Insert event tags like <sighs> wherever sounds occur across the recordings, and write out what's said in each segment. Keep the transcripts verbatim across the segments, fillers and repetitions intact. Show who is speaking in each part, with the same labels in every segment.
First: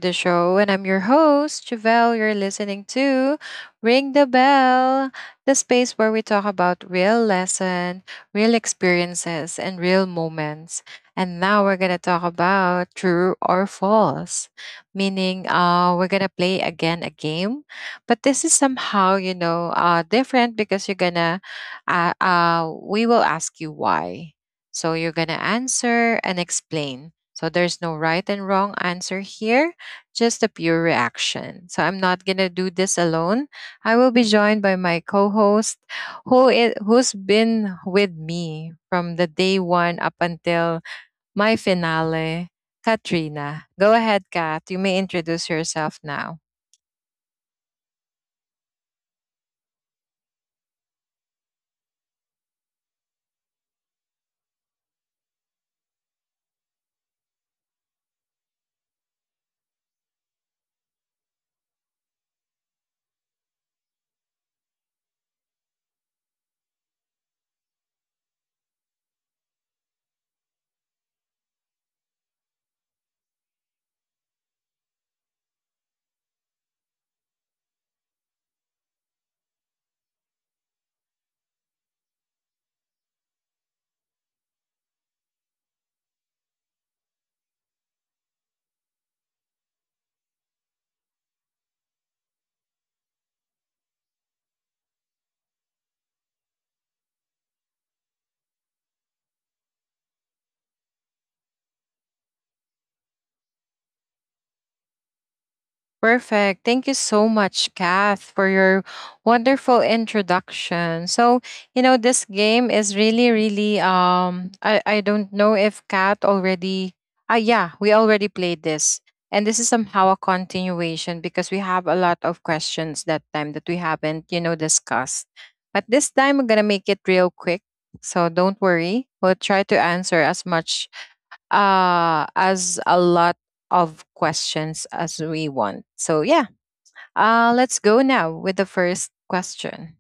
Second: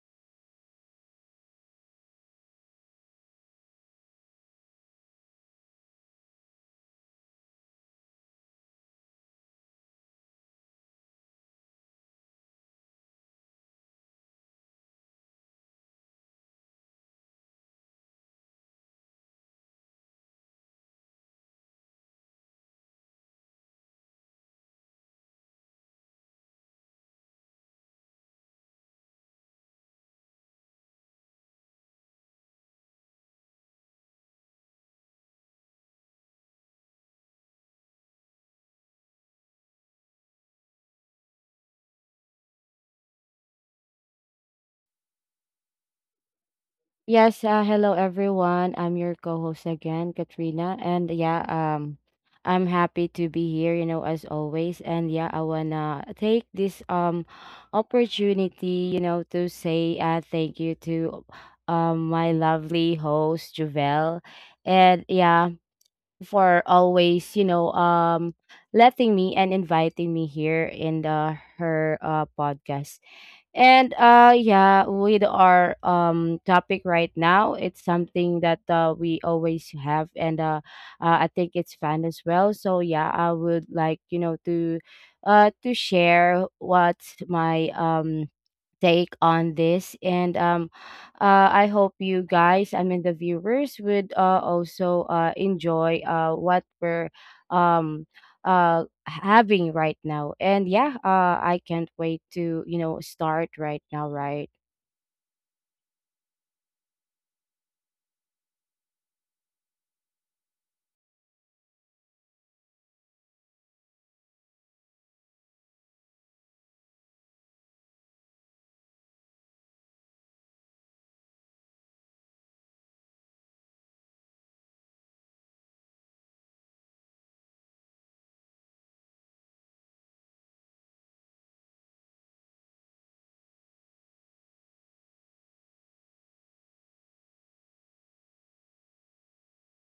Speaker 1: the show. And I'm your host, Javelle. You're listening to Ring the Bell, the space where we talk about real lesson, real experiences, and real moments. And now we're going to talk about true or false, meaning uh, we're going to play again a game. But this is somehow, you know, uh, different because you're going to, uh, uh, we will ask you why. So you're going to answer and explain so there's no right and wrong answer here, just a pure reaction. So I'm not going to do this alone. I will be joined by my co-host who is, who's been with me from the day one up until my finale, Katrina. Go ahead, Kat. You may introduce yourself now.
Speaker 2: Yes, uh, hello everyone. I'm your co-host again, Katrina, and yeah, um I'm happy to be here, you know, as always. And yeah, I wanna take this um opportunity, you know, to say uh thank you to um my lovely host, Javel. And yeah, for always, you know, um letting me and inviting me here in the her uh podcast. And uh yeah, with our um topic right now, it's something that uh, we always have, and uh, uh I think it's fun as well. So yeah, I would like, you know, to uh to share what's my um take on this. And um uh, I hope you guys, I mean, the viewers would uh, also uh, enjoy uh, what we're um uh having right now. And yeah, uh I can't wait to, you know start right now, right?
Speaker 1: Perfect. Thank you so much, Kath, for your wonderful introduction. So, you know, this game is really, really um I, I don't know if Kath already ah yeah, we already played this. And this is somehow a continuation because we have a lot of questions that time that we haven't, you know, discussed. But this time we're gonna make it real quick. So don't worry. We'll try to answer as much uh, as a lot of questions as we want. So, yeah, uh, let's go now with the first question.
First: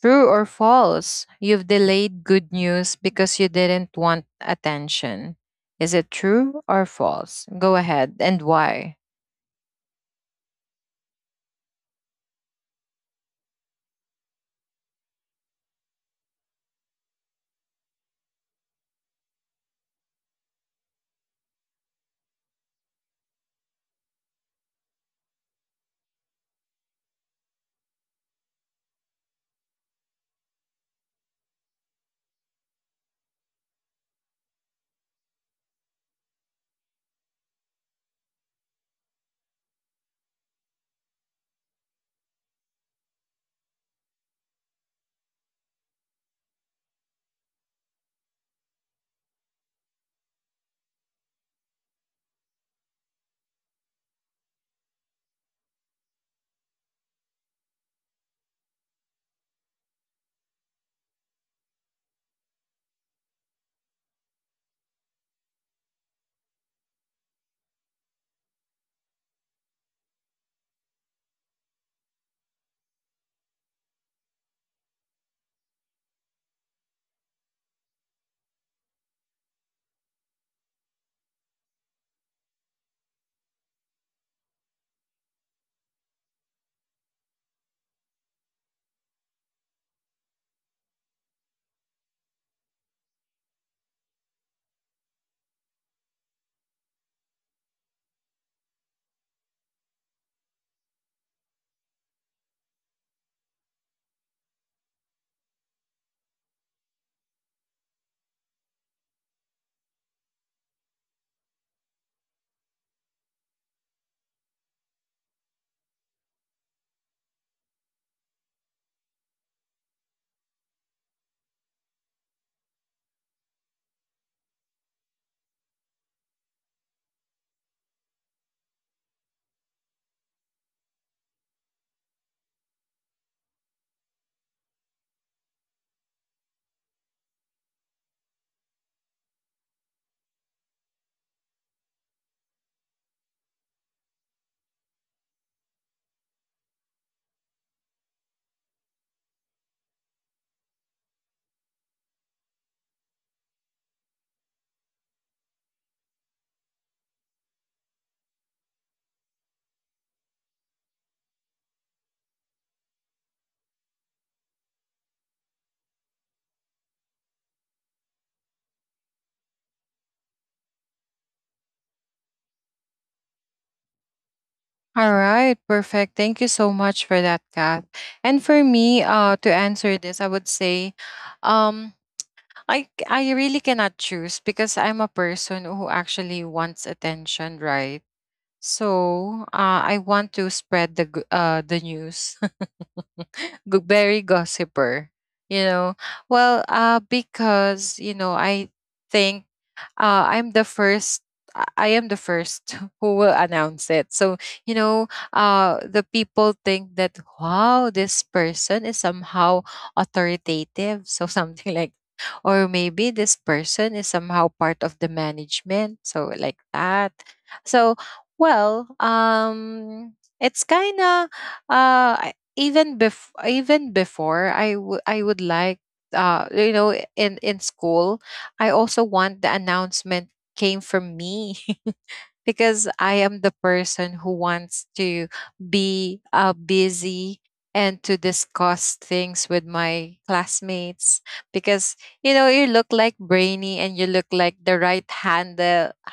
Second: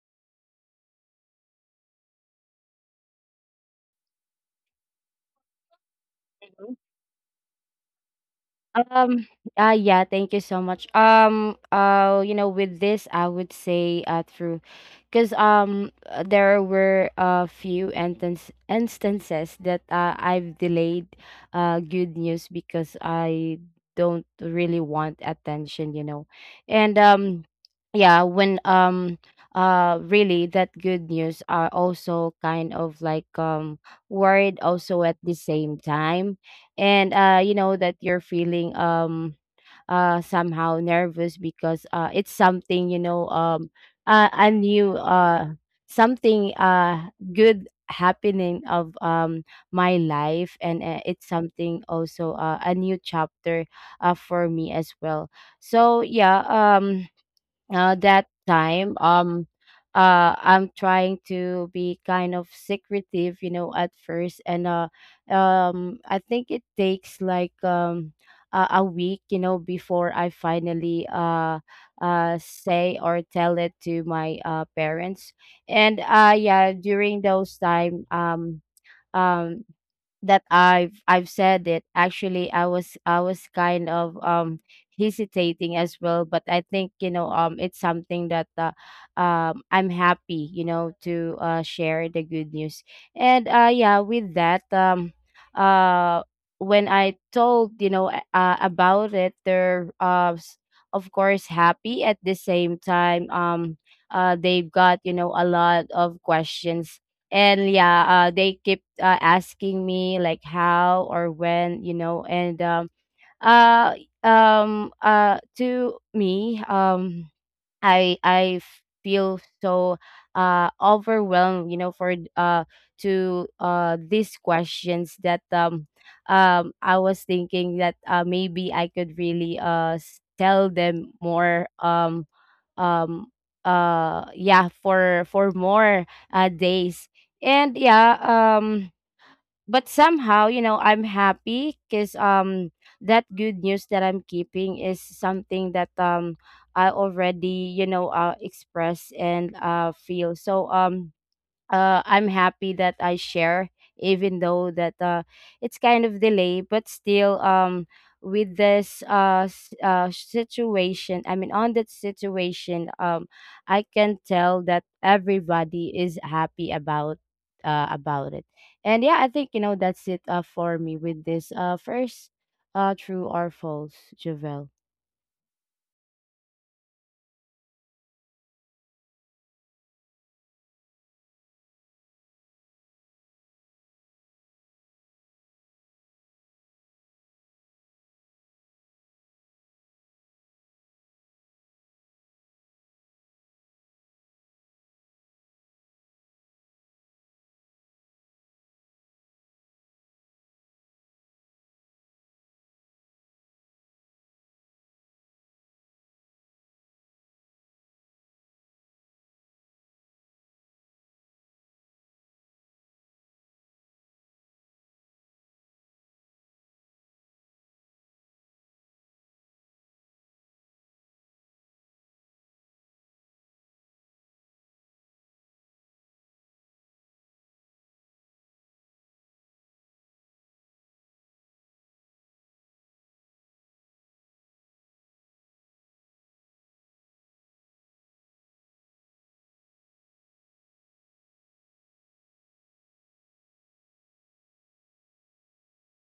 Speaker 1: True or false, you've delayed good news because you didn't want attention. Is it true or false? Go ahead and why?
Speaker 2: Um, uh, yeah, thank you so much. Um, uh, you know, with this, I would say uh through, because um uh, there were a few instance instances that uh, I've delayed uh good news because I don't really want attention, you know. And um yeah, when um uh really that good news are also kind of like um worried also at the same time. And uh you know that you're feeling um uh somehow nervous because uh it's something, you know um uh, a new, uh something uh good happening of um my life. And uh, it's something also, uh, a new chapter uh, for me as well. So yeah, um uh, that time, um uh I'm trying to be kind of secretive, you know at first. And uh um I think it takes like, um a, a week, you know before I finally uh uh say or tell it to my uh parents. And uh yeah, during those time, um um that I've I've said it. Actually, I was I was kind of um hesitating as well, but I think, you know um it's something that, uh, um I'm happy, you know to uh, share the good news. And uh yeah, with that, um uh when I told, you know a- uh, about it, they're, uh s- of course, happy at the same time. Um uh they've got, you know a lot of questions. And yeah, uh they keep uh, asking me like how or when, you know. And um uh um uh to me, um I I feel so uh overwhelmed, you know, for uh to uh these questions that, um um I was thinking that uh maybe I could really uh s- tell them more, um um uh yeah, for for more uh days. And yeah, um but somehow, you know I'm happy because um that good news that I'm keeping is something that, um I already, you know uh express and uh feel. So, um uh, I'm happy that I share, even though that, uh, it's kind of delay. But still, um, with this, uh, s- uh, situation, I mean, on that situation, um, I can tell that everybody is happy about, uh, about it. And yeah, I think, you know that's it uh, for me with this, uh, first uh, true or false, Javel.
Speaker 1: All right, perfect. Thank you so much for that, Kath. And for me, uh, to answer this, I would say, um, I c- I really cannot choose because I'm a person who actually wants attention, right? So uh, I want to spread the g- uh, the news, <laughs> Go- very gossiper, you know. Well, uh, because you know I think uh, I'm the first. I am the first <laughs> who will announce it. So you know, uh, the people think that wow, this person is somehow authoritative. So <laughs> something like, or maybe this person is somehow part of the management. So like that. So well, um, it's kind of uh I- even bef- even before I would I would like uh you know in in school I also want the announcement came from me. <laughs> Because I am the person who wants to be uh, busy and to discuss things with my classmates because you know you look like brainy and you look like the right hand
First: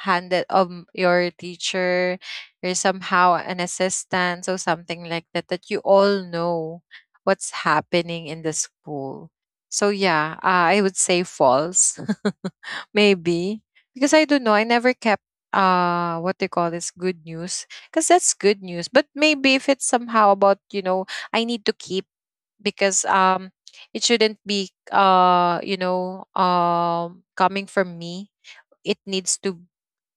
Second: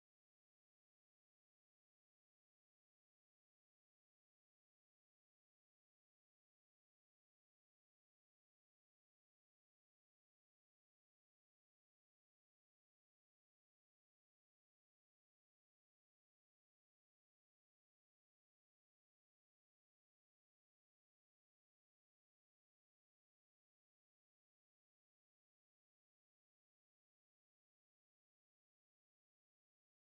Speaker 1: handed of m- your teacher. You're somehow an assistant or something like that that you all know what's happening in the school. So yeah, uh, I would say false. <laughs> Maybe. Because I don't know, I never kept uh what they call this good news. Because that's good news. But maybe if it's somehow about, you know, I need to keep because um it shouldn't be uh, you know, um coming from me. It needs to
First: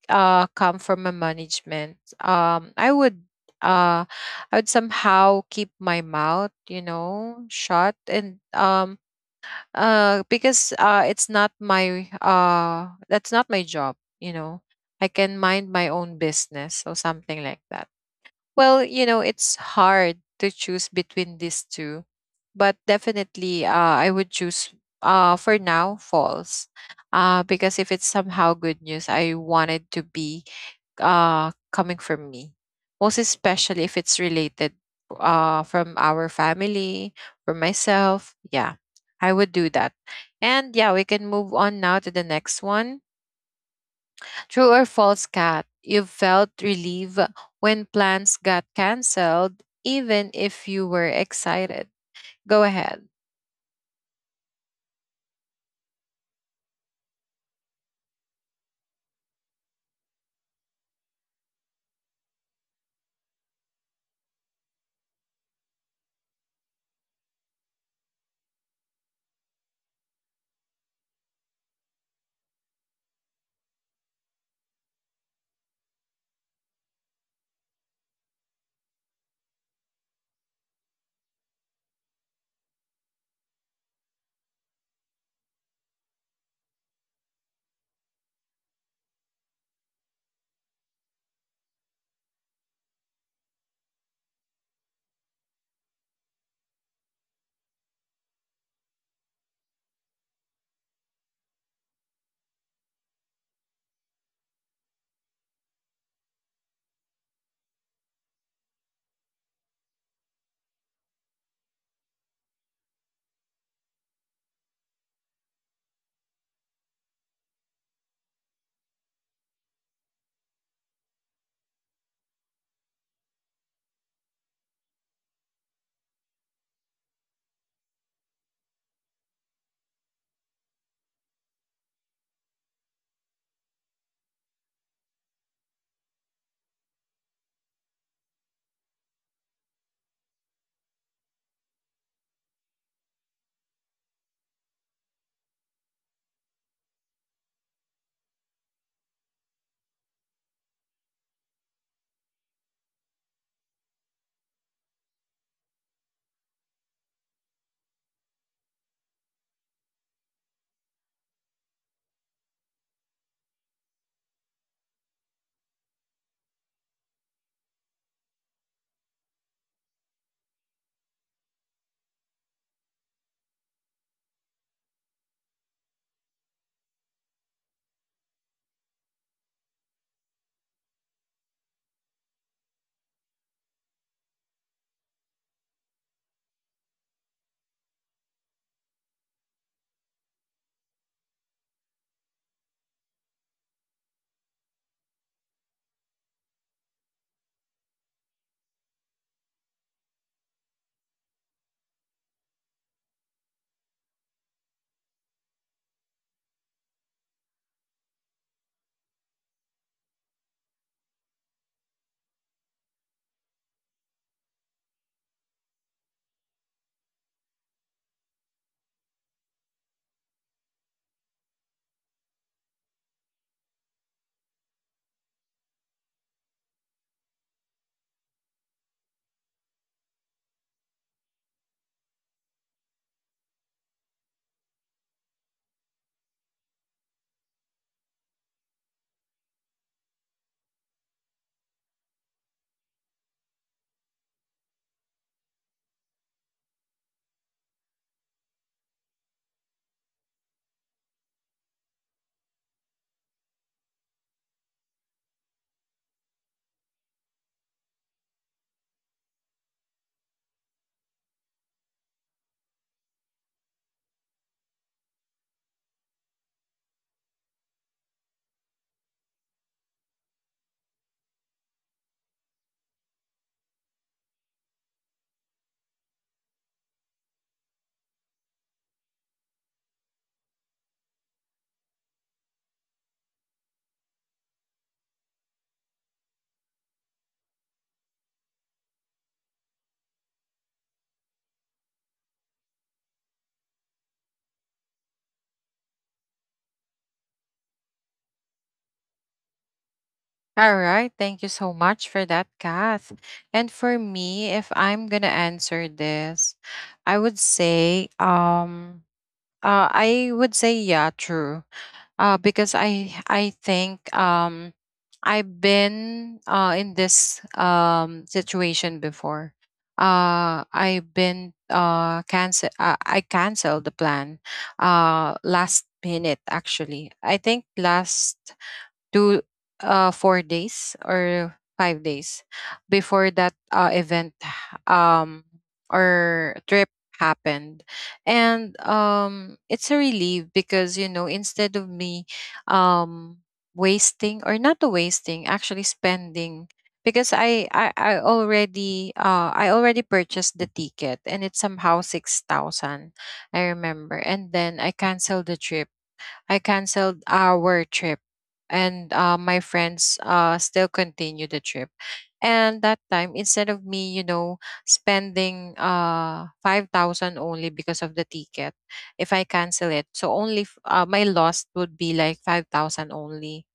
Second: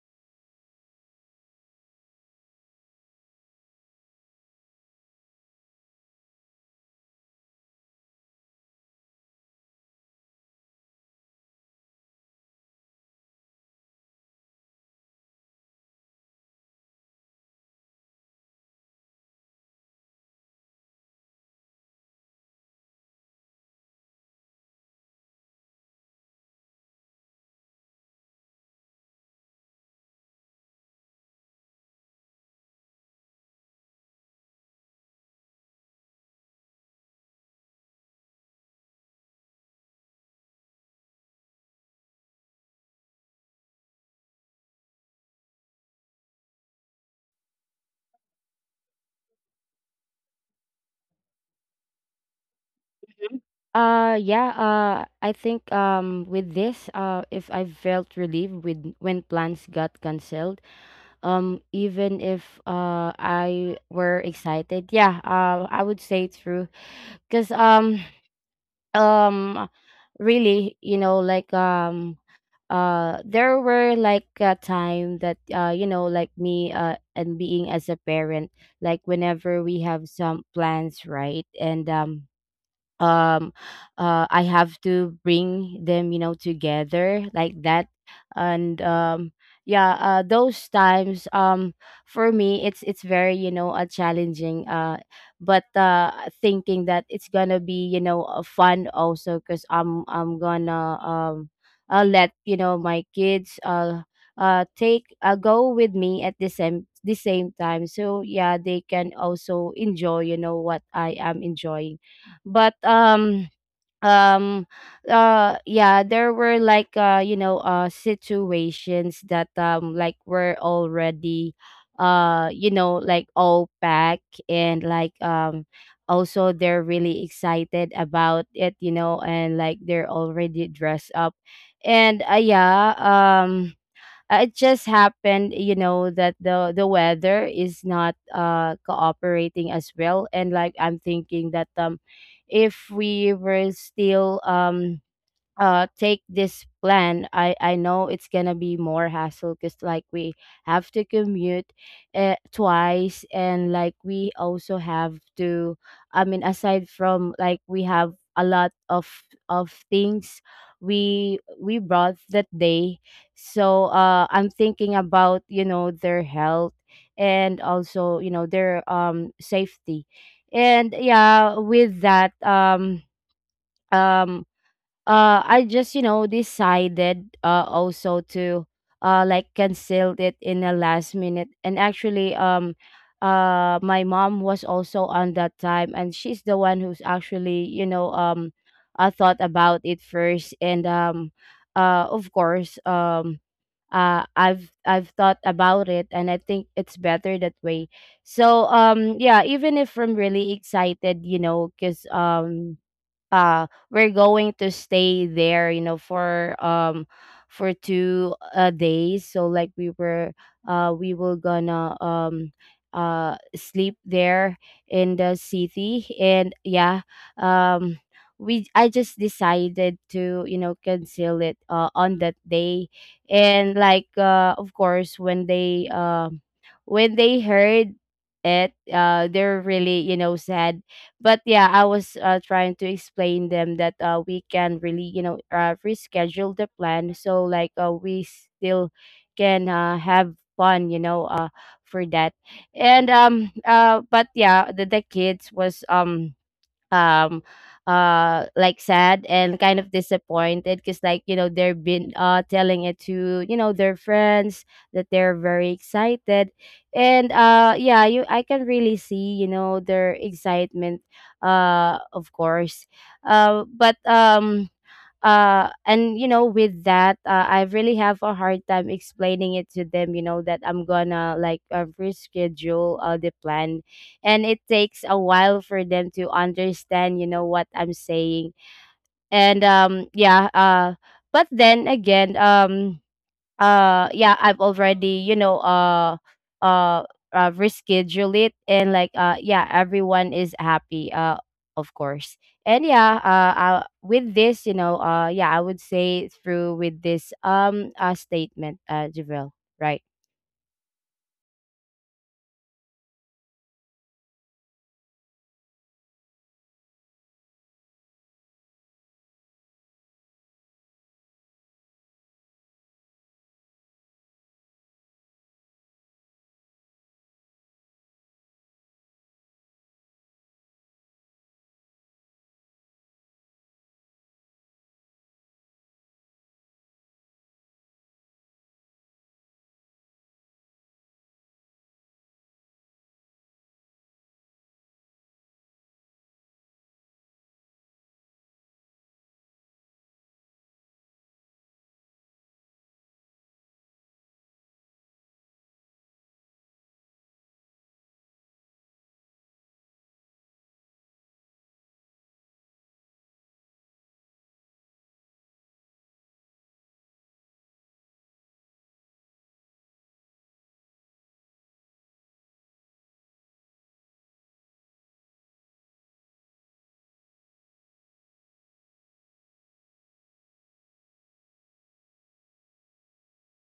Speaker 1: uh come from a management. Um I would uh I would somehow keep my mouth, you know, shut. And um uh because uh it's not my uh that's not my job. You know, I can mind my own business or something like that. Well, you know, it's hard to choose between these two, but definitely uh I would choose uh for now false, uh because if it's somehow good news I wanted to be uh, coming from me, most especially if it's related uh, from our family, from myself. Yeah, I would do that. And yeah, we can move on now to the next one. True or false, cat? You felt relief when plans got canceled, even if you were excited. Go ahead.
Speaker 2: Mhm. Uh yeah, uh I think, um with this, uh if I felt relieved with when plans got canceled, um even if, uh I were excited, yeah, uh I would say it's true, cuz um <sighs> um really, you know, like, um uh there were like a time that, uh you know, like me, uh and being as a parent, like whenever we have some plans, right? And um um uh I have to bring them, you know together like that. And um yeah, uh those times, um for me, it's it's very, you know uh, challenging, uh but uh thinking that it's gonna be, you know uh, fun also, because i'm i'm gonna, um uh, let, you know my kids, uh uh take, uh, go with me at the same the same time, so yeah, they can also enjoy, you know what I am enjoying. But um um uh yeah, there were like, uh you know, uh situations that, um like, were already, uh you know, like all packed, and like, um also they're really excited about it, you know, and like they're already dressed up. And uh yeah, um uh, it just happened, you know, that the the weather is not uh cooperating as well. And like I'm thinking that, um, if we were still, um uh take this plan, i i know it's gonna be more hassle, because like we have to commute uh, twice, and like we also have to, I mean, aside from, like, we have a lot of of things we we brought that day. So uh I'm thinking about, you know, their health, and also, you know, their, um safety. And yeah, with that, um um uh I just, you know, decided uh also to, uh like, cancel it in the last minute. And actually, um uh my mom was also on that time, and she's the one who's actually, you know, um I thought about it first. And, um uh of course, um uh I've I've thought about it, and I think it's better that way. So, um yeah, even if I'm really excited, you know, because, um uh we're going to stay there, you know, for, um for two uh, days, so like we were uh we were gonna, um uh sleep there in the city. And yeah, um we, I just decided to, you know, cancel it uh, on that day. And like, uh of course, when they, um when they heard it, uh they're really, you know, sad. But yeah, I was uh, trying to explain them that, uh, we can really, you know, uh, reschedule the plan, so like, uh, we still can, uh, have fun, you know uh, for that. And um uh, but yeah, the, the kids was, um um uh like, sad and kind of disappointed, because, like, you know, they've been, uh telling it to, you know, their friends that they're very excited. And uh yeah, you, I can really see, you know, their excitement, uh of course. Uh but um uh and you know, with that, uh, I really have a hard time explaining it to them, you know, that I'm gonna, like, uh, reschedule, uh, the plan. And it takes a while for them to understand, you know, what I'm saying. And um yeah, uh but then again, um uh yeah, I've already, you know, uh uh, uh reschedule it. And like, uh yeah, everyone is happy, uh of course. And yeah, uh, uh with this, you know, uh yeah, I would say through with this, um uh statement, uh Javel, right?
Speaker 1: All right. Thank you so much for that, Kath. And for me, if I'm gonna answer this, I would say um Uh, I would say yeah, true. Uh, because I I think um I've been uh in this um situation before. Uh, I've been uh cancel. Uh, I canceled the plan. Uh, last minute actually. I think last two uh four days or five days before that uh, event um or trip happened. And um it's a relief because you know instead of me um wasting or not wasting, actually spending, because I, I, I already uh I already purchased the ticket and it's somehow six thousand I remember. And then I canceled the trip, I canceled our trip, and uh, my friends uh, still continue the trip. And that time, instead of me, you know, spending uh, five thousand only because of the ticket, if I cancel it, so only f- uh, my loss would be like five thousand only.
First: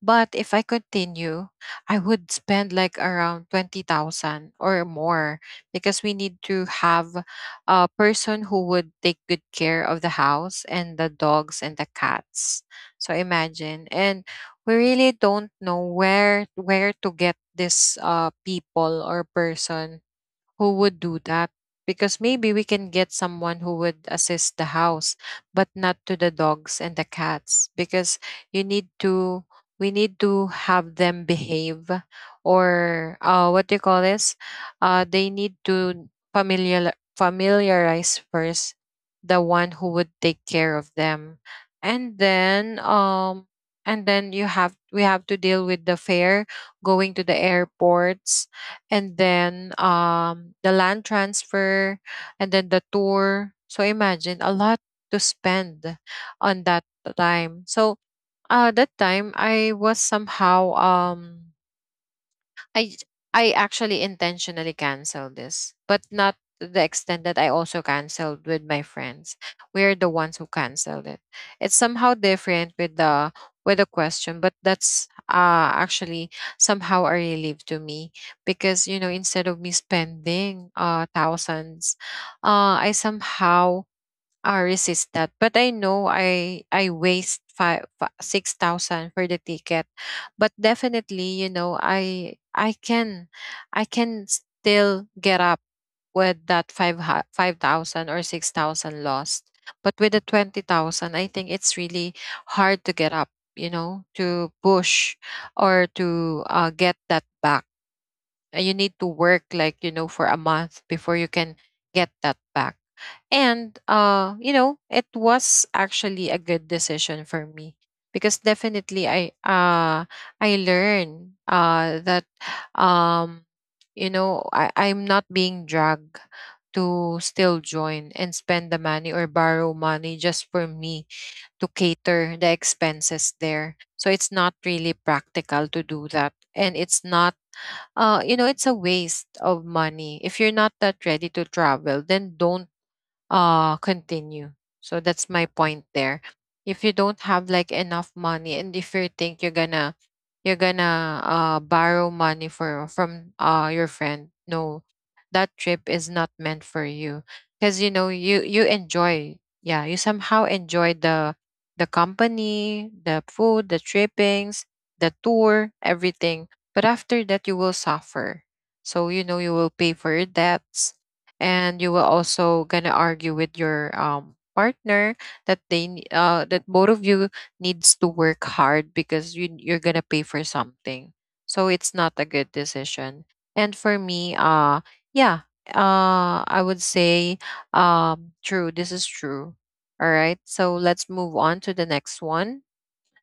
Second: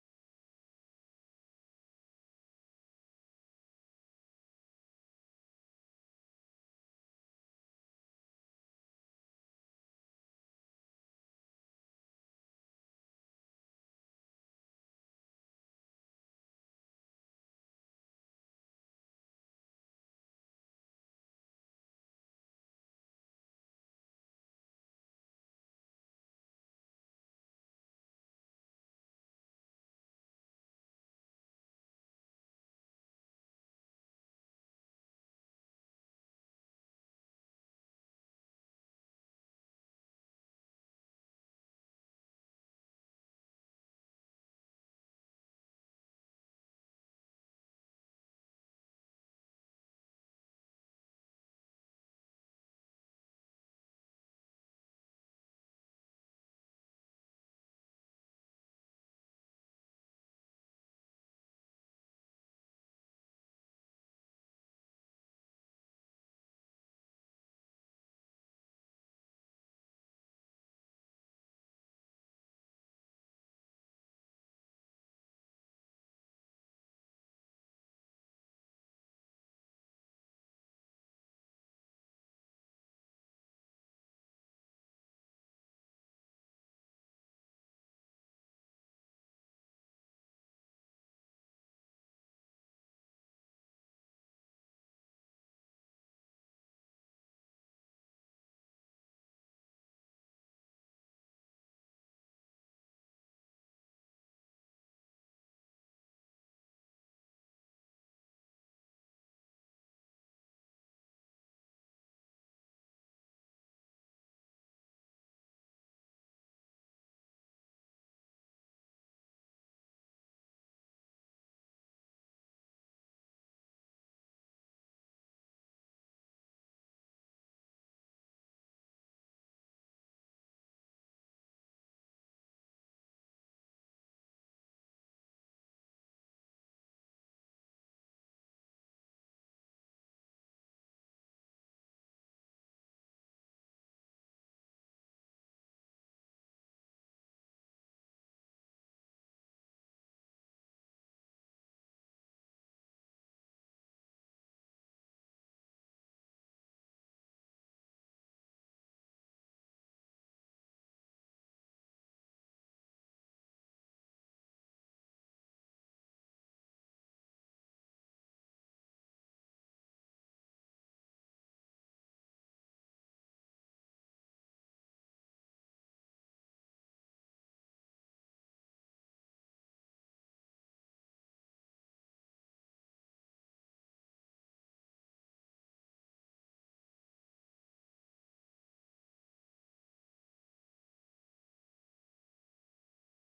Speaker 1: But if I continue, I would spend like around twenty thousand or more because we need to have a person who would take good care of the house and the dogs and the cats. So imagine. And we really don't know where where to get this uh people or person who would do that because maybe we can get someone who would assist the house but not to the dogs and the cats because you need to we need to have them behave or uh, what do you call this, uh, they need to familiar, familiarize first the one who would take care of them. And then um and then you have we have to deal with the fare going to the airports, and then um the land transfer, and then the tour. So imagine a lot to spend on that time. So uh that time I was somehow um I j- I actually intentionally canceled this, but not to the extent that I also canceled with my friends. We're the ones who canceled it. It's somehow different with the with the question, but that's uh actually somehow a relief to me because you know instead of me spending uh thousands, uh I somehow I resist that. But I know I I waste five six thousand for the ticket. But definitely, you know, I I can I can still get up with that five five thousand or six thousand lost. But with the twenty thousand, I think it's really hard to get up. You know, to push or to uh, get that back. Uh, You need to work like you know for a month before you can get that back. And uh, you know, it was actually a good decision for me because definitely I uh I learned uh that um you know I, I'm not being dragged to still join and spend the money or borrow money just for me to cater the expenses there. So it's not really practical to do that. And it's not uh you know it's a waste of money. If you're not that ready to travel, then don't uh continue. So that's my point there. If you don't have like enough money, and if you think you're gonna you're gonna uh borrow money for from uh your friend, no, that trip is not meant for you. Because you know you you enjoy, yeah, you somehow enjoy the the company, the food, the trippings, the tour, everything. But after that you will suffer. So you know you will pay for your debts, and you will also gonna argue with your um partner that they ne- uh that both of you needs to work hard because you you're gonna pay for something. So it's not a good decision. And for me uh yeah uh I would say um true, this is true. All right, so let's move on to the next one.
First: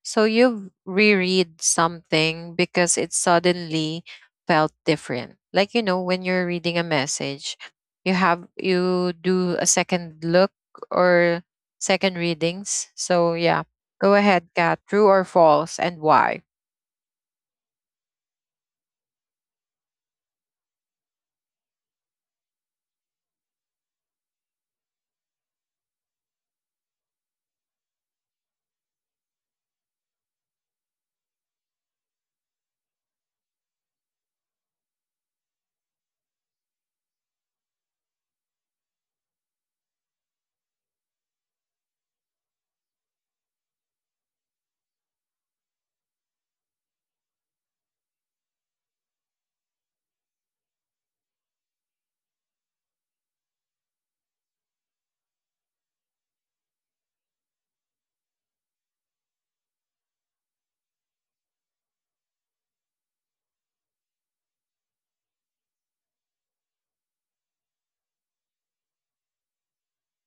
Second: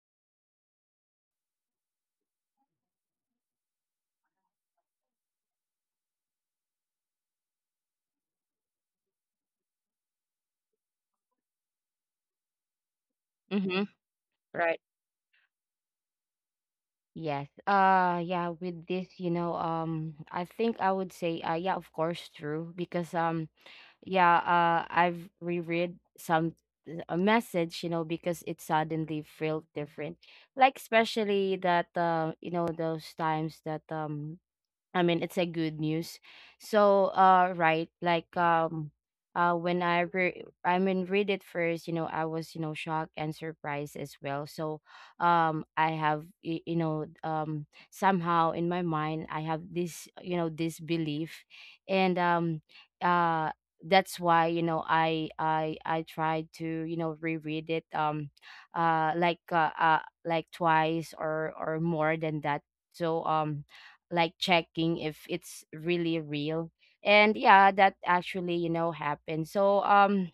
Speaker 1: So you reread something because it suddenly felt different. Like you know, when you're reading a message, you have you do a second look or second readings. So yeah,
Speaker 2: Mm-hmm.
Speaker 1: go ahead,
Speaker 2: Right.
Speaker 1: Kat. True or false, and why?
Speaker 2: Yes. Uh yeah, with this, you know, um I think I would say, uh yeah, of course, true. Because um yeah, uh, I've reread some a message, you know, because it suddenly felt different. Like, especially that, uh, you know, those times that, um I mean, it's a good news. So, uh, right, like, um, uh, when I re- I mean, read it first, you know, I was, you know, shocked and surprised as well. So, um, I have, y- you know, um, somehow in my mind, I have this, you know, this belief. And, um, uh, that's why, you know, I I I tried to, you know, reread it, um, uh, like, uh, uh like twice, or or more than that. So, um like, checking if it's really real. And yeah, that actually, you know, happened. So um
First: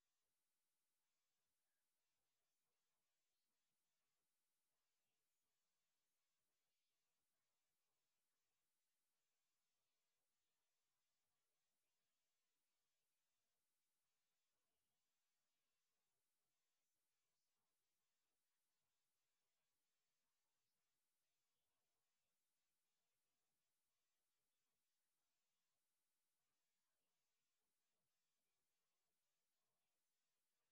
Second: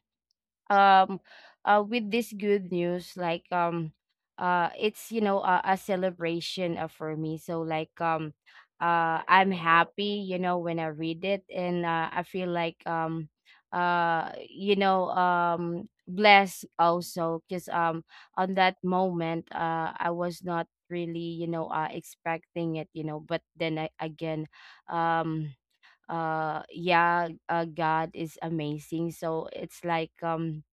Speaker 2: um uh with this good news, like um uh it's, you know a, a celebration uh, for me. So like um uh I'm happy, you know when I read it. And uh, I feel like um uh you know um blessed also, because um on that moment, uh I was not really, you know uh expecting it, you know but then I, again, um uh yeah, uh, God is amazing. So it's like um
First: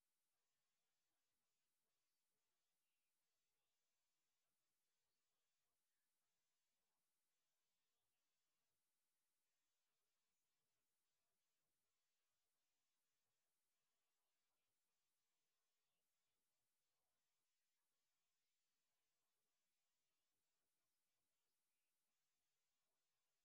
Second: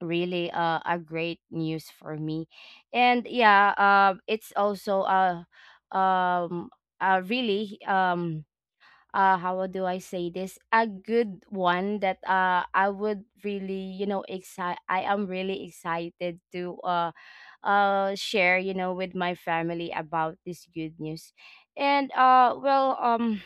Speaker 2: really uh, a great news for me. And yeah, um it's also a, um uh really, um uh how do I say this, a good one, that uh I would really, you know excite I am really excited to uh uh share, you know with my family about this good news. And uh well, um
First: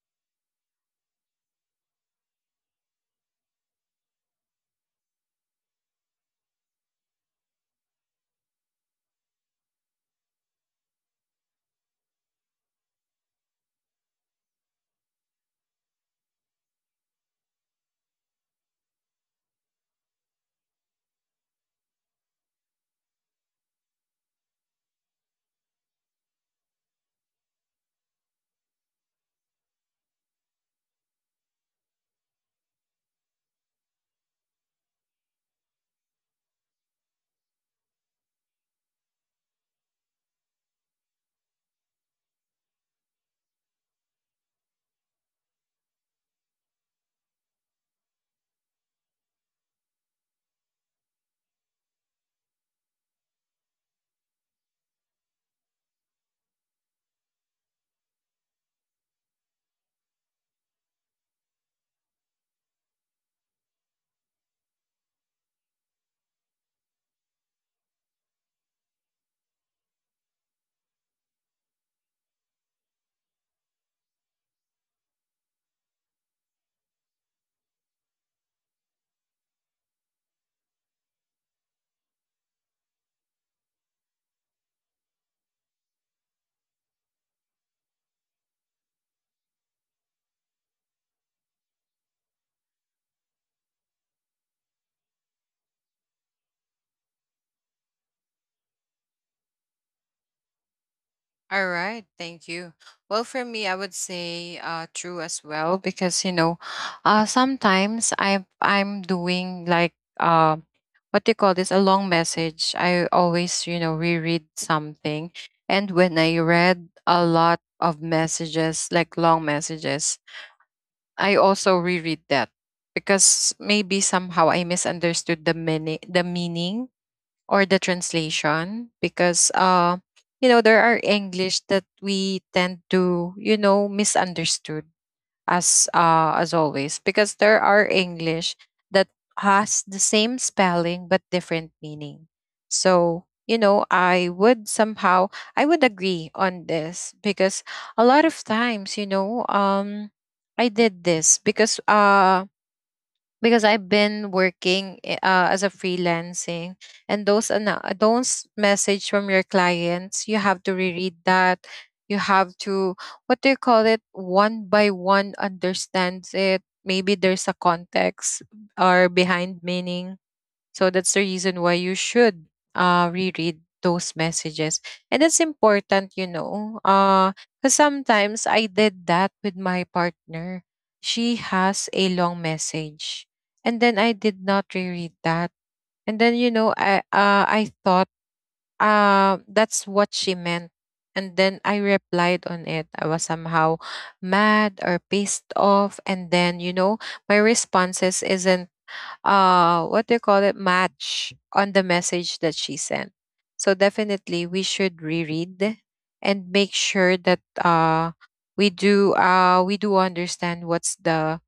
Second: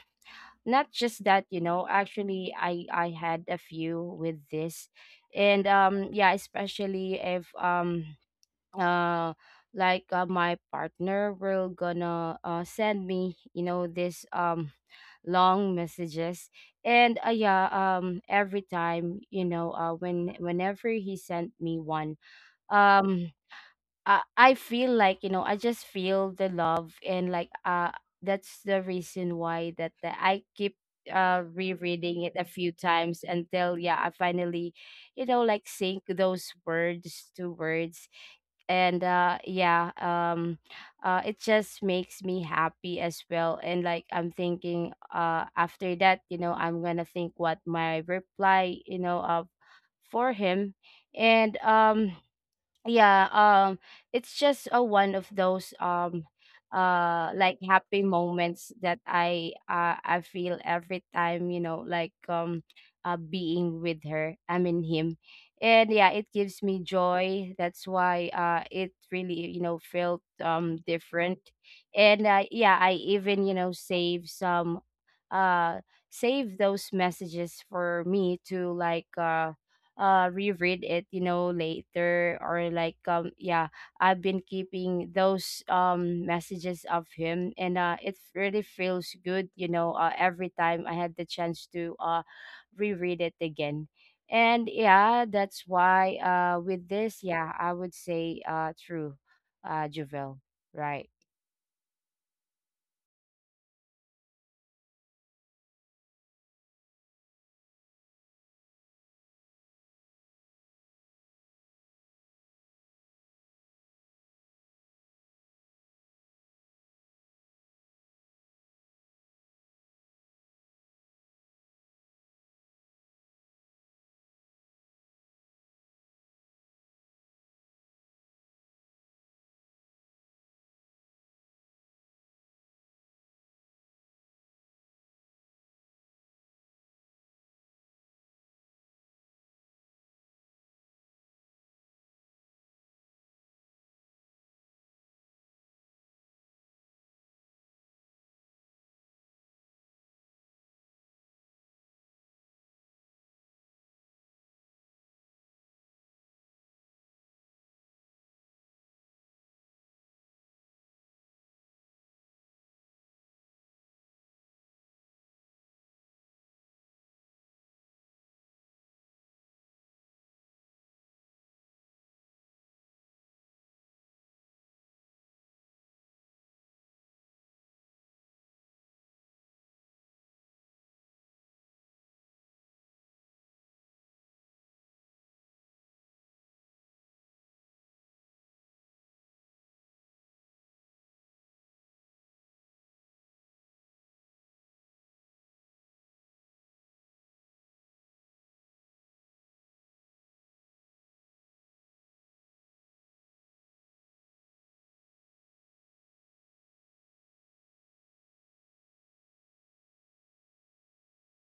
Speaker 2: not just that, you know actually i i had a few with this. And um yeah, especially if um uh like, uh, my partner will gonna uh, send me, you know this um long messages. And uh, yeah, um every time, you know uh when whenever he sent me one, um uh, I feel like, you know I just feel the love. And like uh that's the reason why that, that I keep uh rereading it a few times, until yeah I finally, you know like, sync those words to words. And uh yeah, um uh it just makes me happy as well. And like I'm thinking, uh after that, you know I'm gonna think what my reply, you know of for him. And um yeah, um it's just a one of those um uh like happy moments that i uh, i feel every time, you know like um uh being with her, I mean him. And yeah, it gives me joy. That's why uh it really, you know felt um different. And uh, yeah, I even, you know save some, uh save those messages for me to like, uh uh reread it, you know later, or like, um yeah. I've been keeping those um messages of him. And uh it really feels good, you know uh, every time I had the chance to uh reread it again. And yeah, that's why, uh with this, yeah, I would say uh true, uh Javel. Right.
Speaker 1: All right, thank you. Well, for me, I would say uh, true as well because you know, uh, sometimes I I'm doing like uh, what do you call this? A long message. I always you know reread something. And when I read a lot of messages, like long messages, I also reread that because maybe somehow I misunderstood the meaning the meaning or the translation, because uh you know there are english that we tend to you know misunderstood as uh as always, because there are english that has the same spelling but different meaning. So you know I would somehow, I would agree on this because a lot of times you know um I did this because uh because I've been working i- uh, as a freelancing, and those ana- uh, those message from your clients you have to reread that. You have to, what do you call it, one by one understands it, maybe there's a context or behind meaning. So that's the reason why you should uh, reread those messages. And that's important, you know, because sometimes I did that with my partner. She has a long message. And then I did not reread that. And then, you know, I, uh, I thought uh, that's what she meant. And then I replied on it. I was somehow mad or pissed off. And then, you know, my responses isn't uh what do you call it match on the message that she sent. So definitely we should reread and make sure that uh we do uh we do understand what's the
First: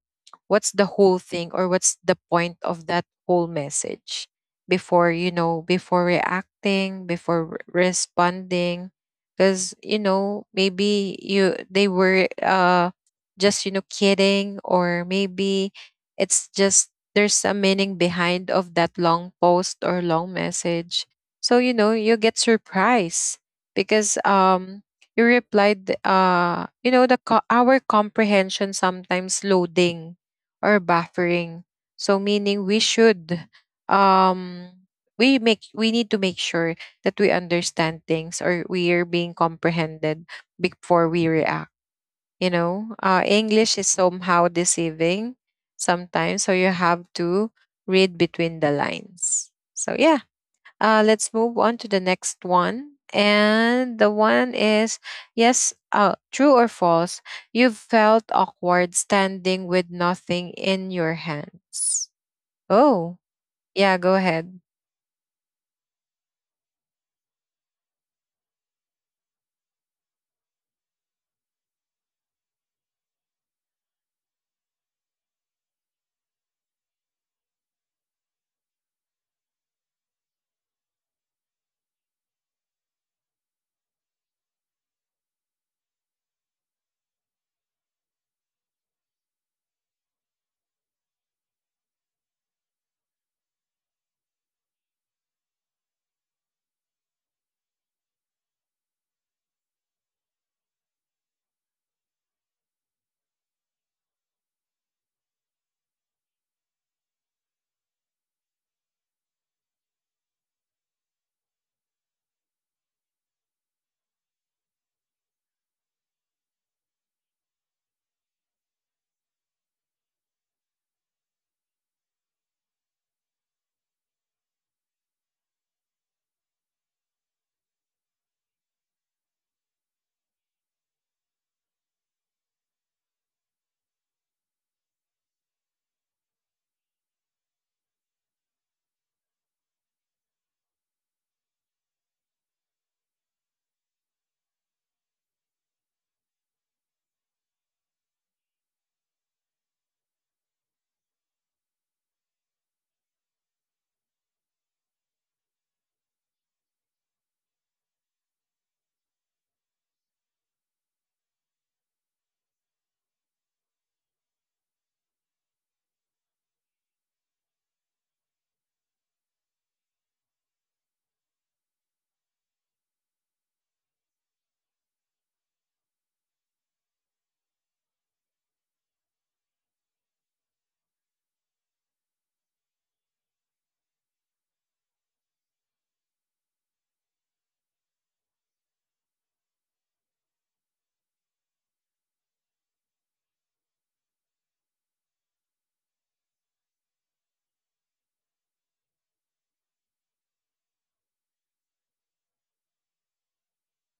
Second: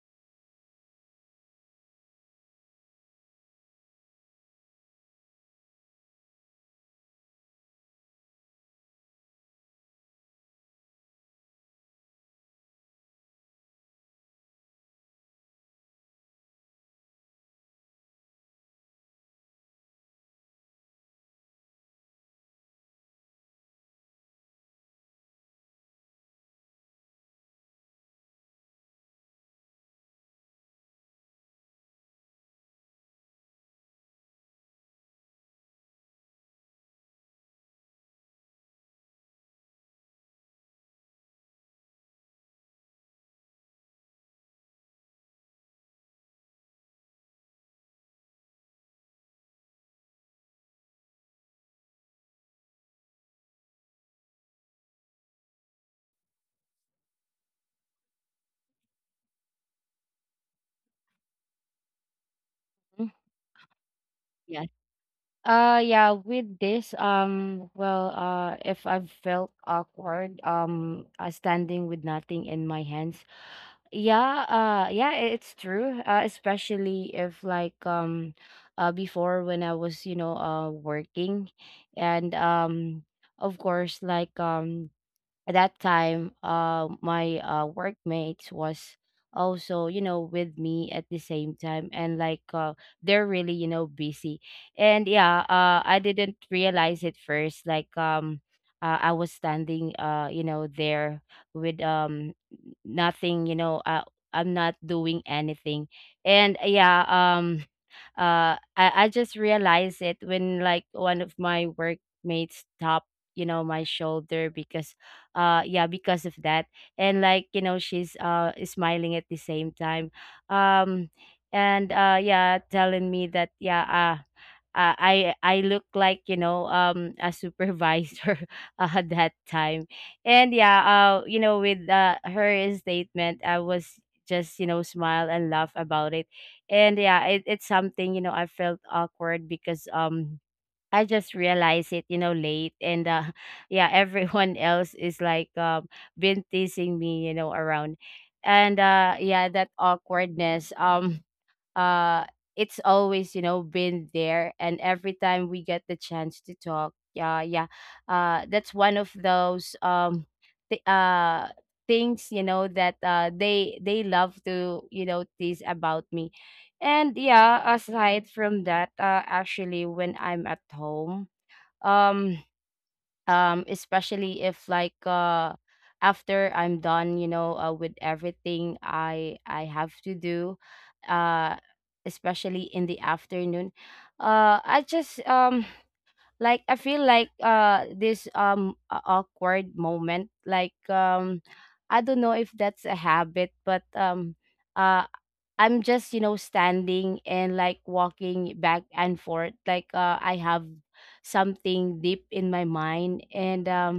Speaker 1: what's the whole thing, or what's the point of that whole message before, you know, before reacting, before re- responding. Because, you know, maybe you they were, uh just, you know, kidding, or maybe it's just there's a meaning behind of that long post or long message. So, you know, you get surprised because um you replied. Uh you know, the co- our comprehension sometimes loading or buffering. So meaning we should, um we make we need to make sure that we understand things, or we are being comprehended before we react. You know, uh, English is somehow deceiving sometimes, so you have to read between the lines. So yeah, uh, let's move on to the next one. And the one is yes, uh, true or false, you felt awkward standing with nothing in your hands.
Speaker 2: Mm.
Speaker 1: Oh, yeah, go ahead.
Speaker 2: Yes. Uh yeah, with this um well, uh if I've felt awkward um uh, standing with nothing in my hands. Yeah, uh yeah, i- it's true. Uh, especially if like, um uh before, when I was, you know, uh working. And um of course, like um at that time, uh my uh workmates was also, you know with me at the same time. And like, uh they're really, you know busy. And yeah, uh I didn't realize it first. Like um uh, I was standing, uh you know there with um nothing, you know uh, I'm not doing anything. And yeah, um uh I, I just realized it when, like, one of my workmates tapped, you know my shoulder, because uh yeah, because of that. And like, you know she's uh smiling at the same time. um and uh yeah, telling me that yeah, uh uh, I I look like, you know um a supervisor, <laughs> uh, that time. And yeah, uh you know with, uh, her statement, I was just, you know smile and laugh about it. And yeah, it, it's something, you know I felt awkward because um I just realized it, you know late. And uh <laughs> yeah, everyone else is like, um been teasing me, you know around. And uh yeah, that awkwardness, um uh it's always, you know been there. And every time we get the chance to talk, yeah, yeah, uh that's one of those um th- uh things, you know that uh they they love to, you know tease about me. And yeah, aside from that, uh actually when I'm at home, um um especially if like uh after I'm done, you know uh, with everything i i have to do, uh especially in the afternoon. uh I just um like, I feel like uh this um a- awkward moment. Like um I don't know if that's a habit, but um uh. I'm just, you know, standing and like walking back and forth. Like, uh, I have something deep in my mind. And um,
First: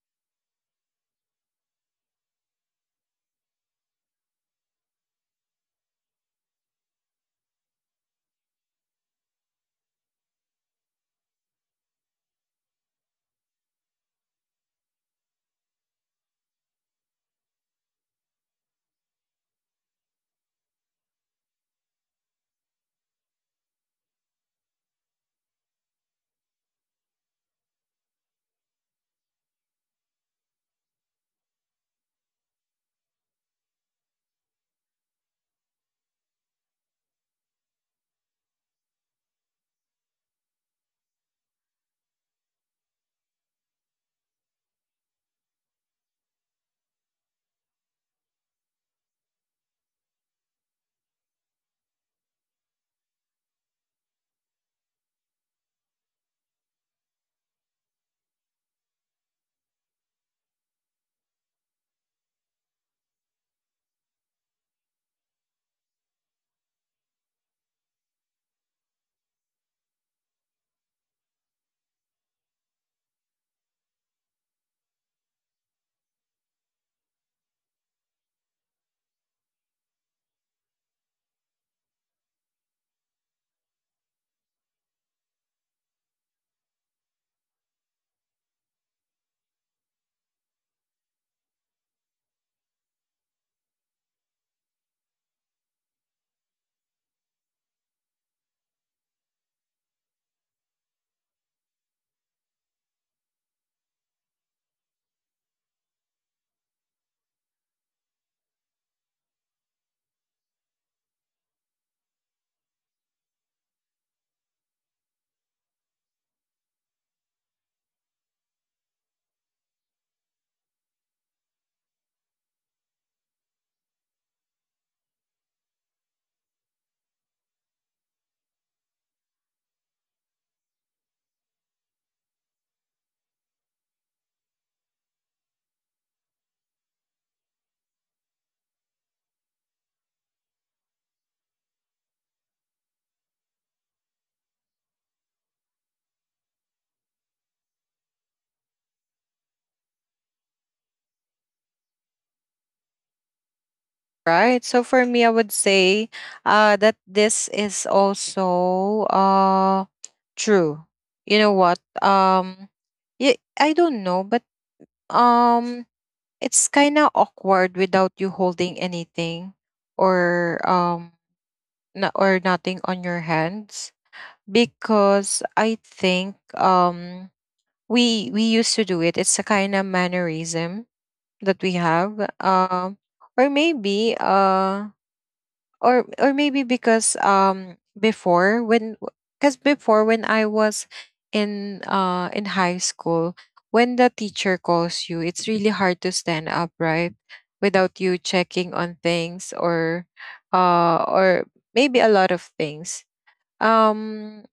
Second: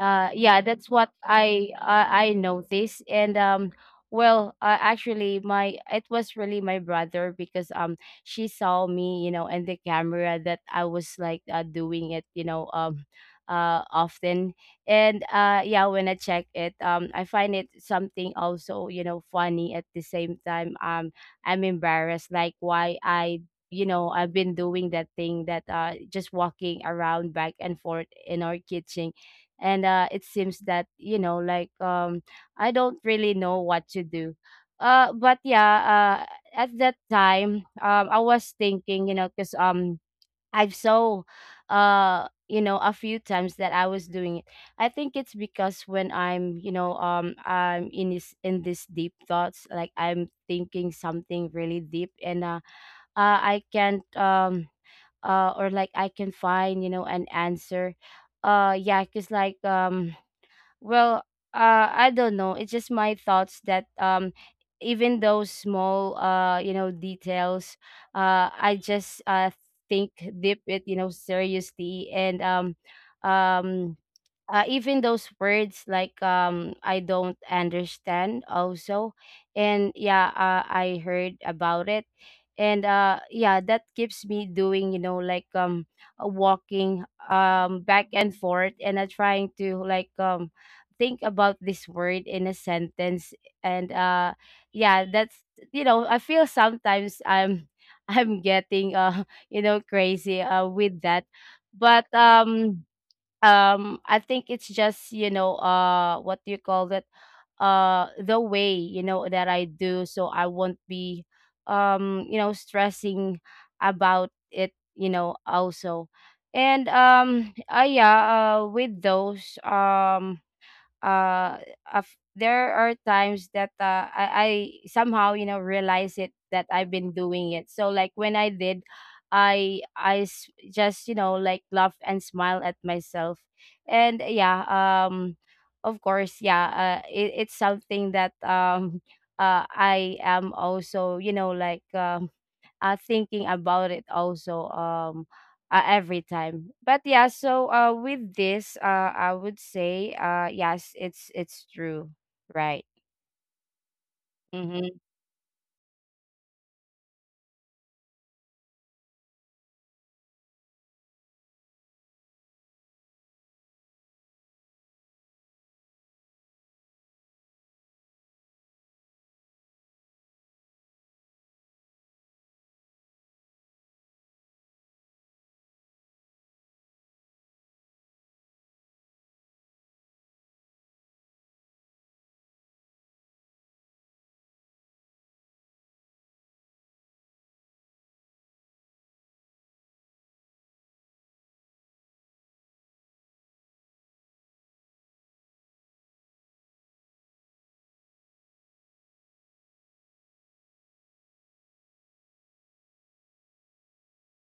Speaker 2: uh, yeah, that's what I uh, I I noticed. And um, well, uh, actually, my it was really my brother, because um, she saw me, you know, and the camera, that I was like, uh, doing it, you know, um, uh, often. And uh yeah, when I check it, um I find it something also, you know funny at the same time. um I'm embarrassed, like, why I, you know I've been doing that thing, that uh just walking around back and forth in our kitchen. And uh it seems that, you know like, um I don't really know what to do. uh but yeah, uh at that time, um I was thinking, you know because um I've saw uh you know a few times that I was doing it. I think it's because when I'm, you know um I'm in this, in this deep thoughts, like I'm thinking something really deep. And uh, uh I can't um uh or like, I can find, you know an answer. Uh yeah, cuz like, um well, uh, I don't know. It's just my thoughts that, um, even those small, uh, you know, details, uh, I just uh think deep it, you know, seriously. And um, um, uh, even those words, like, um I don't understand also. And yeah, uh, I heard about it. And uh yeah, that keeps me doing, you know like, um uh, walking, um back and forth. And uh, trying to like, um think about this word in a sentence. And uh yeah, that's, you know I feel sometimes I'm <laughs> I'm getting, uh <laughs> you know crazy uh with that. But um um I think it's just, you know uh what do you call it, uh the way, you know that I do, so I won't be um you know stressing about it, you know also. And um uh, yeah, uh with those um uh of there are times that uh, I, I somehow, you know realize it, that I've been doing it. So like when I did, I I s- just, you know like, laugh and smile at myself. And yeah, um, of course, yeah, uh, it, it's something that, um, <laughs> uh, I am also, you know like, um uh, thinking about it also, um uh, every time. But yeah, so uh with this, uh I would say, uh yes, it's it's true. Right.
Speaker 1: Right. So
Speaker 2: Mm-hmm.
Speaker 1: for me, I would say uh, that this is also, uh, true. You know what? Um, yeah, I don't know, but, um, it's kind of awkward without you holding anything, or um no- or nothing on your hands, because I think um we we used to do it. It's a kind of mannerism that we have. Um or maybe uh or or maybe because, um before when, because before when I was in uh in high school, when the teacher calls you, it's really hard to stand up right without you checking on things, or uh or maybe a lot of things. um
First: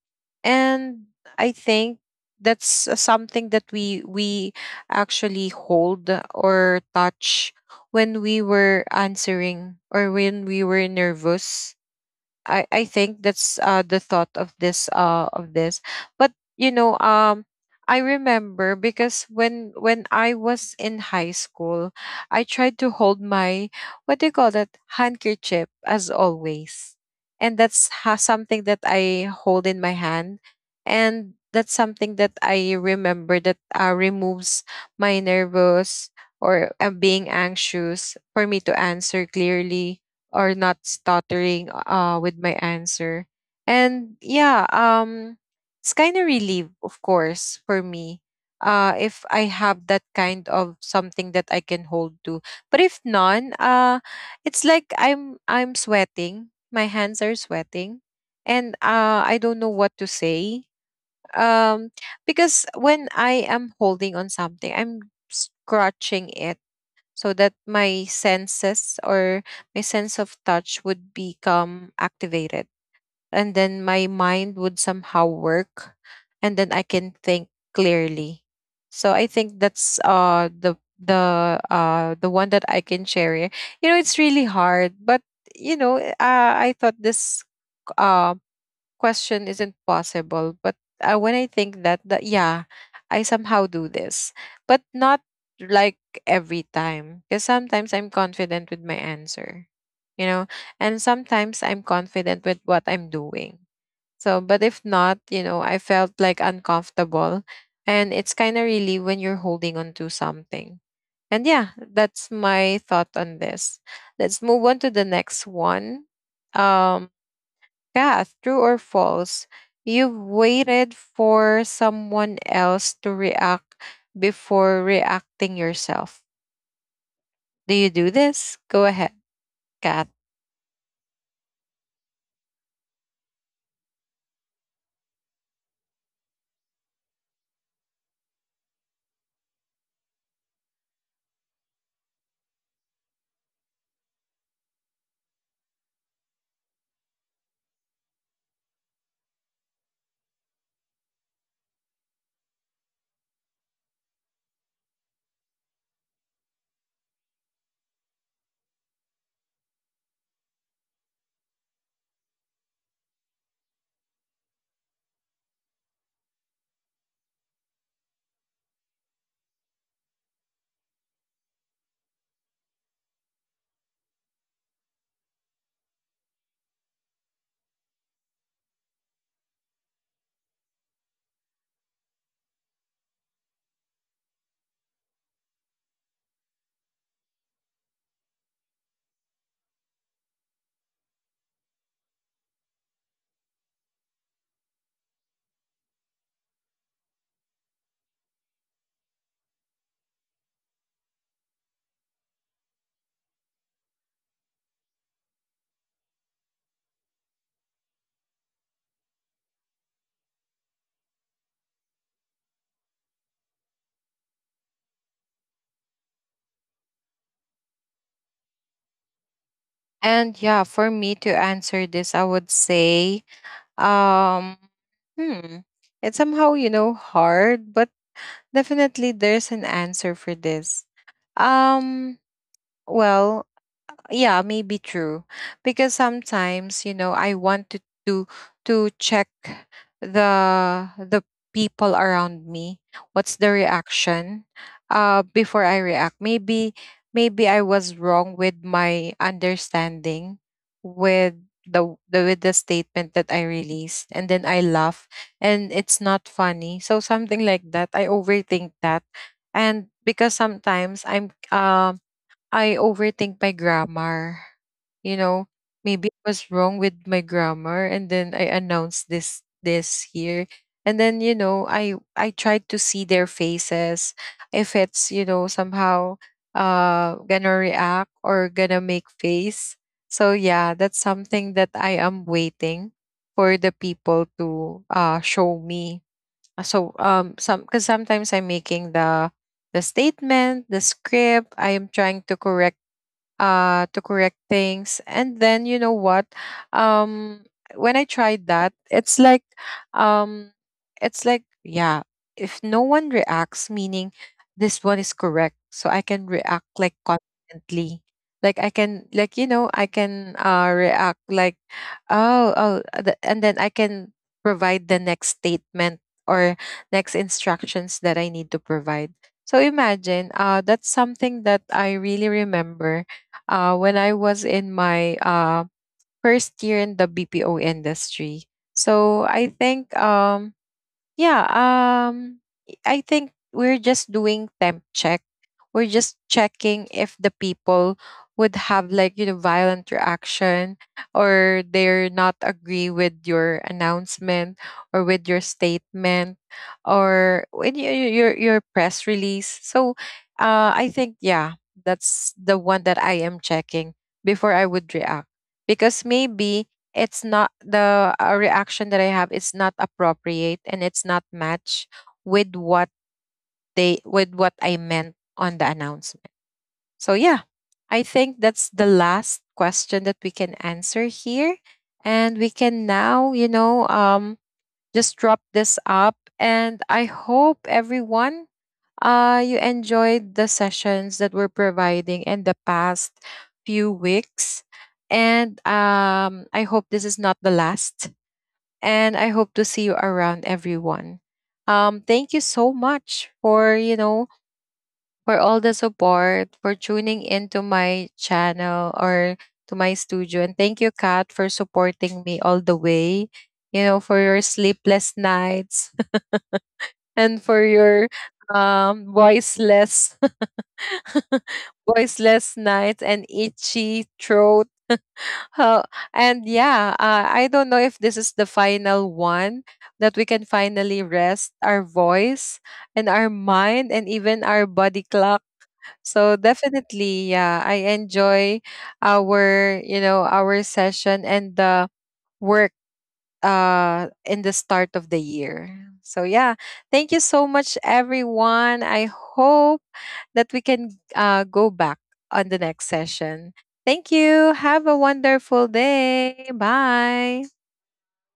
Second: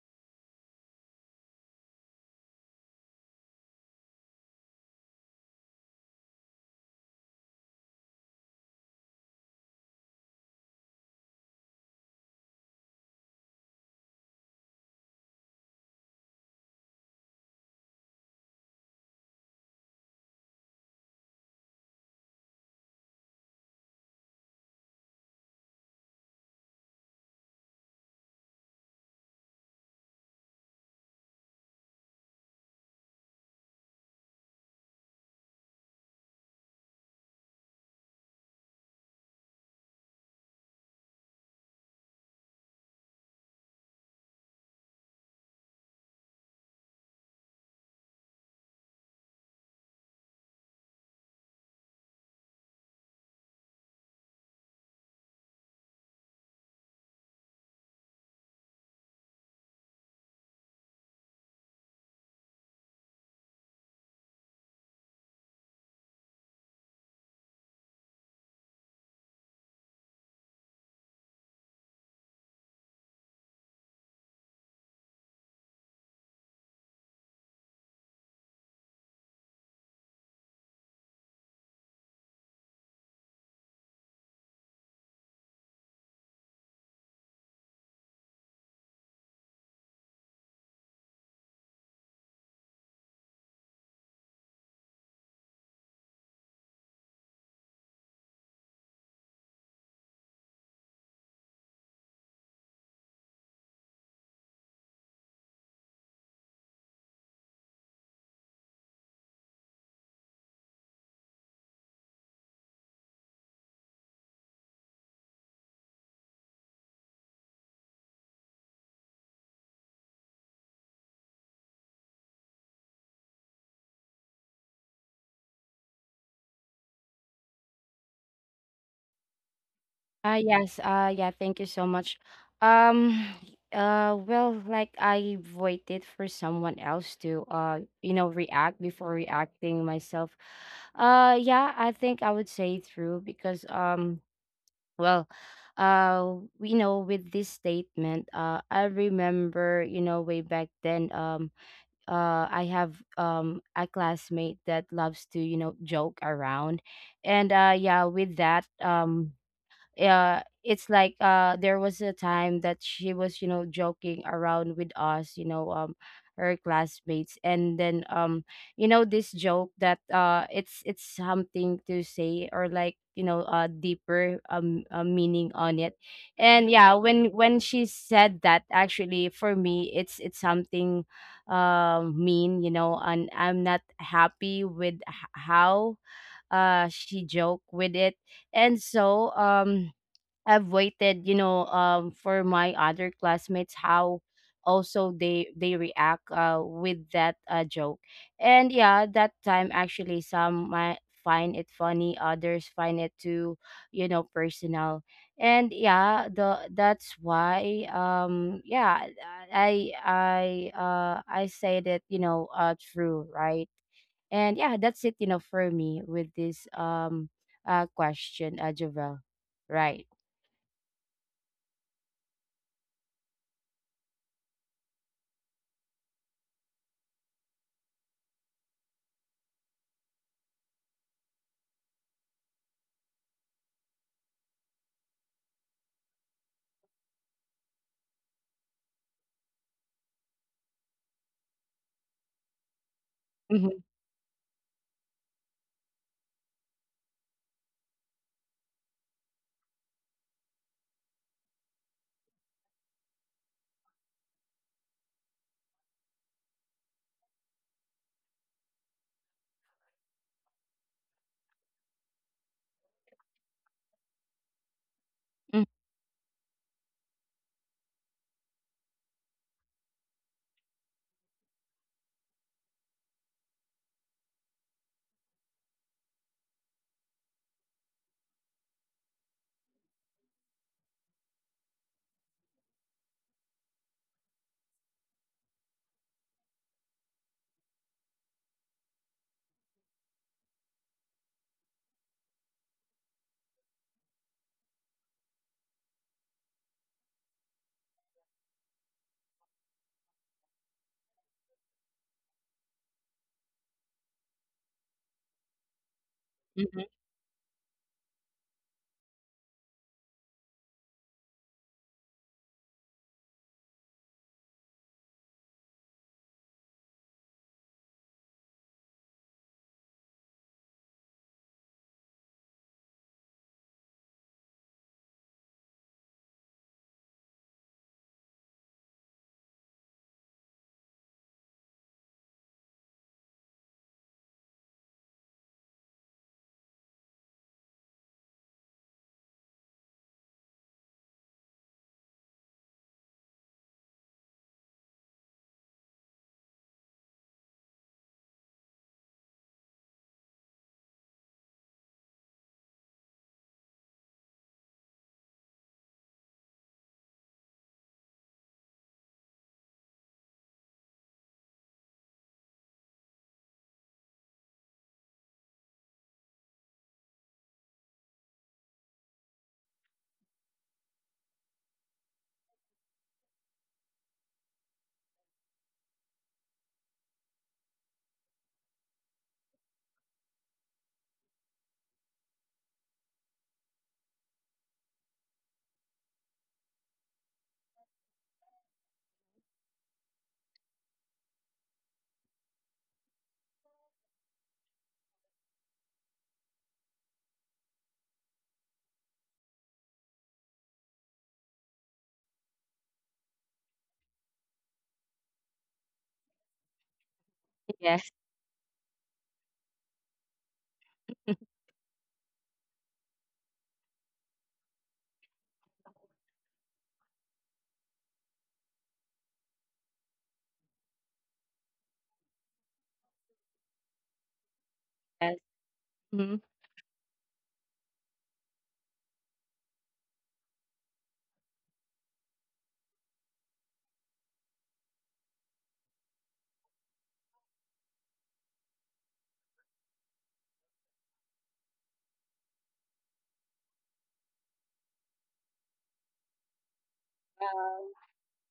Speaker 1: and I think that's, uh, something that we we actually hold or touch when we were answering or when we were nervous. I I think that's, uh the thought of this uh of this. But you know, um I remember because when when I was in high school, I tried to hold my, what do you call that, handkerchief, as always. And that's ha- something that I hold in my hand, and that's something that I remember that, uh, removes my nervous, or, uh, being anxious, for me to answer clearly or not stuttering, uh, with my answer. And yeah, um, it's kind of relief, of course, for me. Uh, if I have that kind of something that I can hold to, but if none, uh, it's like I'm I'm sweating. My hands are sweating, and, uh, I don't know what to say. Um, because when I am holding on something, I'm scratching it, so that my senses, or my sense of touch, would become activated, and then my mind would somehow work, and then I can think clearly. So I think that's, uh the the uh the one that I can share here. You know, it's really hard, but you know, uh, I thought this, uh, question isn't possible. But, uh, when I think that, that, yeah, I somehow do this, but not like every time. Because sometimes I'm confident with my answer, you know, and sometimes I'm confident with what I'm doing. So, but if not, you know, I felt like uncomfortable. And it's kind of really when you're holding on to something. And yeah, that's my thought on this. Let's move on to the next one. Um, yeah, true or false. You've waited for someone else to react before reacting yourself. Do you do this? Go ahead, Kat.
Speaker 2: uh yes. uh yeah, thank you so much. um <sighs> uh well, like, I waited for someone else to, uh you know react before reacting myself. uh yeah, I think I would say true, because um well, uh, we know, with this statement, uh, I remember, you know, way back then, um, uh, I have, um a classmate that loves to, you know, joke around. And uh, yeah, with that, um, uh it's like, uh there was a time that she was, you know joking around with us, you know um her classmates. And then um you know this joke, that uh it's it's something to say, or like, you know a deeper, um uh, meaning on it. And yeah, when when she said that, actually for me, it's it's something uh, mean, you know and I'm not happy with h- how uh she joked with it. And so, um I've waited, you know, um, for my other classmates, how also they they react, uh, with that uh, joke. And yeah, that time, actually some might find it funny, others find it too, you know, personal. And yeah, the, that's why, um yeah, I I uh I say that, you know, uh true, right? And yeah, that's it, you know, for me, with this um uh question, uh Javel. Right.
Speaker 1: And yeah, for me to answer this, I would say, um, hmm, it's somehow, you know, hard, but definitely there's an answer for this. Um, well, yeah, maybe true. Because sometimes, you know, I wanted to to check the the people around me. What's the
Speaker 2: Mm-hmm.
Speaker 1: reaction? Uh, before I react. Maybe maybe I was wrong with my understanding with the, the with the statement that I released, and then I laugh and it's not funny. So something like that. I overthink that. And because sometimes I'm, um I overthink my grammar. You know,
Speaker 2: Mm,
Speaker 1: maybe I was wrong with my grammar, and then I announced this this here. And then, you know, I I tried to see their faces if it's, you know, somehow uh gonna react or gonna make face. So yeah, that's something that I am waiting for the people to, uh show me. Uh, So um some because sometimes I'm making the the statement, the script. I am trying to correct, uh to correct things, and then you know what, um when I tried that, it's like, um it's like, yeah, if no one reacts, meaning this one is correct, so I can
Speaker 2: mhm.
Speaker 1: react like confidently, like I can, like you know, I can, uh react like, oh, oh uh, the- and then I can provide the next statement, or next instructions that I need to provide. So imagine, uh that's something that I really remember, uh, when I was in my, uh, first year in the B P O industry. So I think, um, yeah, um I think we're just doing temp check. We're just checking if the people would have, like, you know, violent reaction, or they're not agree with your announcement, or with your statement, or with your your, your press release. So, uh I think yeah, that's the one that I am checking before I would react. Because maybe it's not the uh, reaction that I have, is not appropriate, and it's not match with what they with what I meant on the announcement. So yeah, I think that's the last question that we can answer here, and we can now, you know, um just drop this up. And I hope everyone, uh you enjoyed the sessions that we're providing in the past few weeks. And, um, I hope this is not the last, and I hope to see you around, everyone. Um, thank you so much for, you know, for all the support, for tuning into my channel, or to my studio. And thank you, Kat, for supporting me all the way, you know, for your sleepless nights <laughs> and for your
Speaker 2: Yes,
Speaker 1: um voiceless <laughs> voiceless nights and itchy throat. Oh, and yeah, uh, I don't know if this is the final one that we can finally rest our voice, and our mind, and even our body
Speaker 2: yes.
Speaker 1: clock. So
Speaker 2: Mhm.
Speaker 1: definitely, yeah, I enjoy our, you know, our session, and the work, uh in the start of the year. So yeah, thank you so much, everyone. I hope that we can, uh go back on the next session. Thank you. Have a wonderful day. Bye.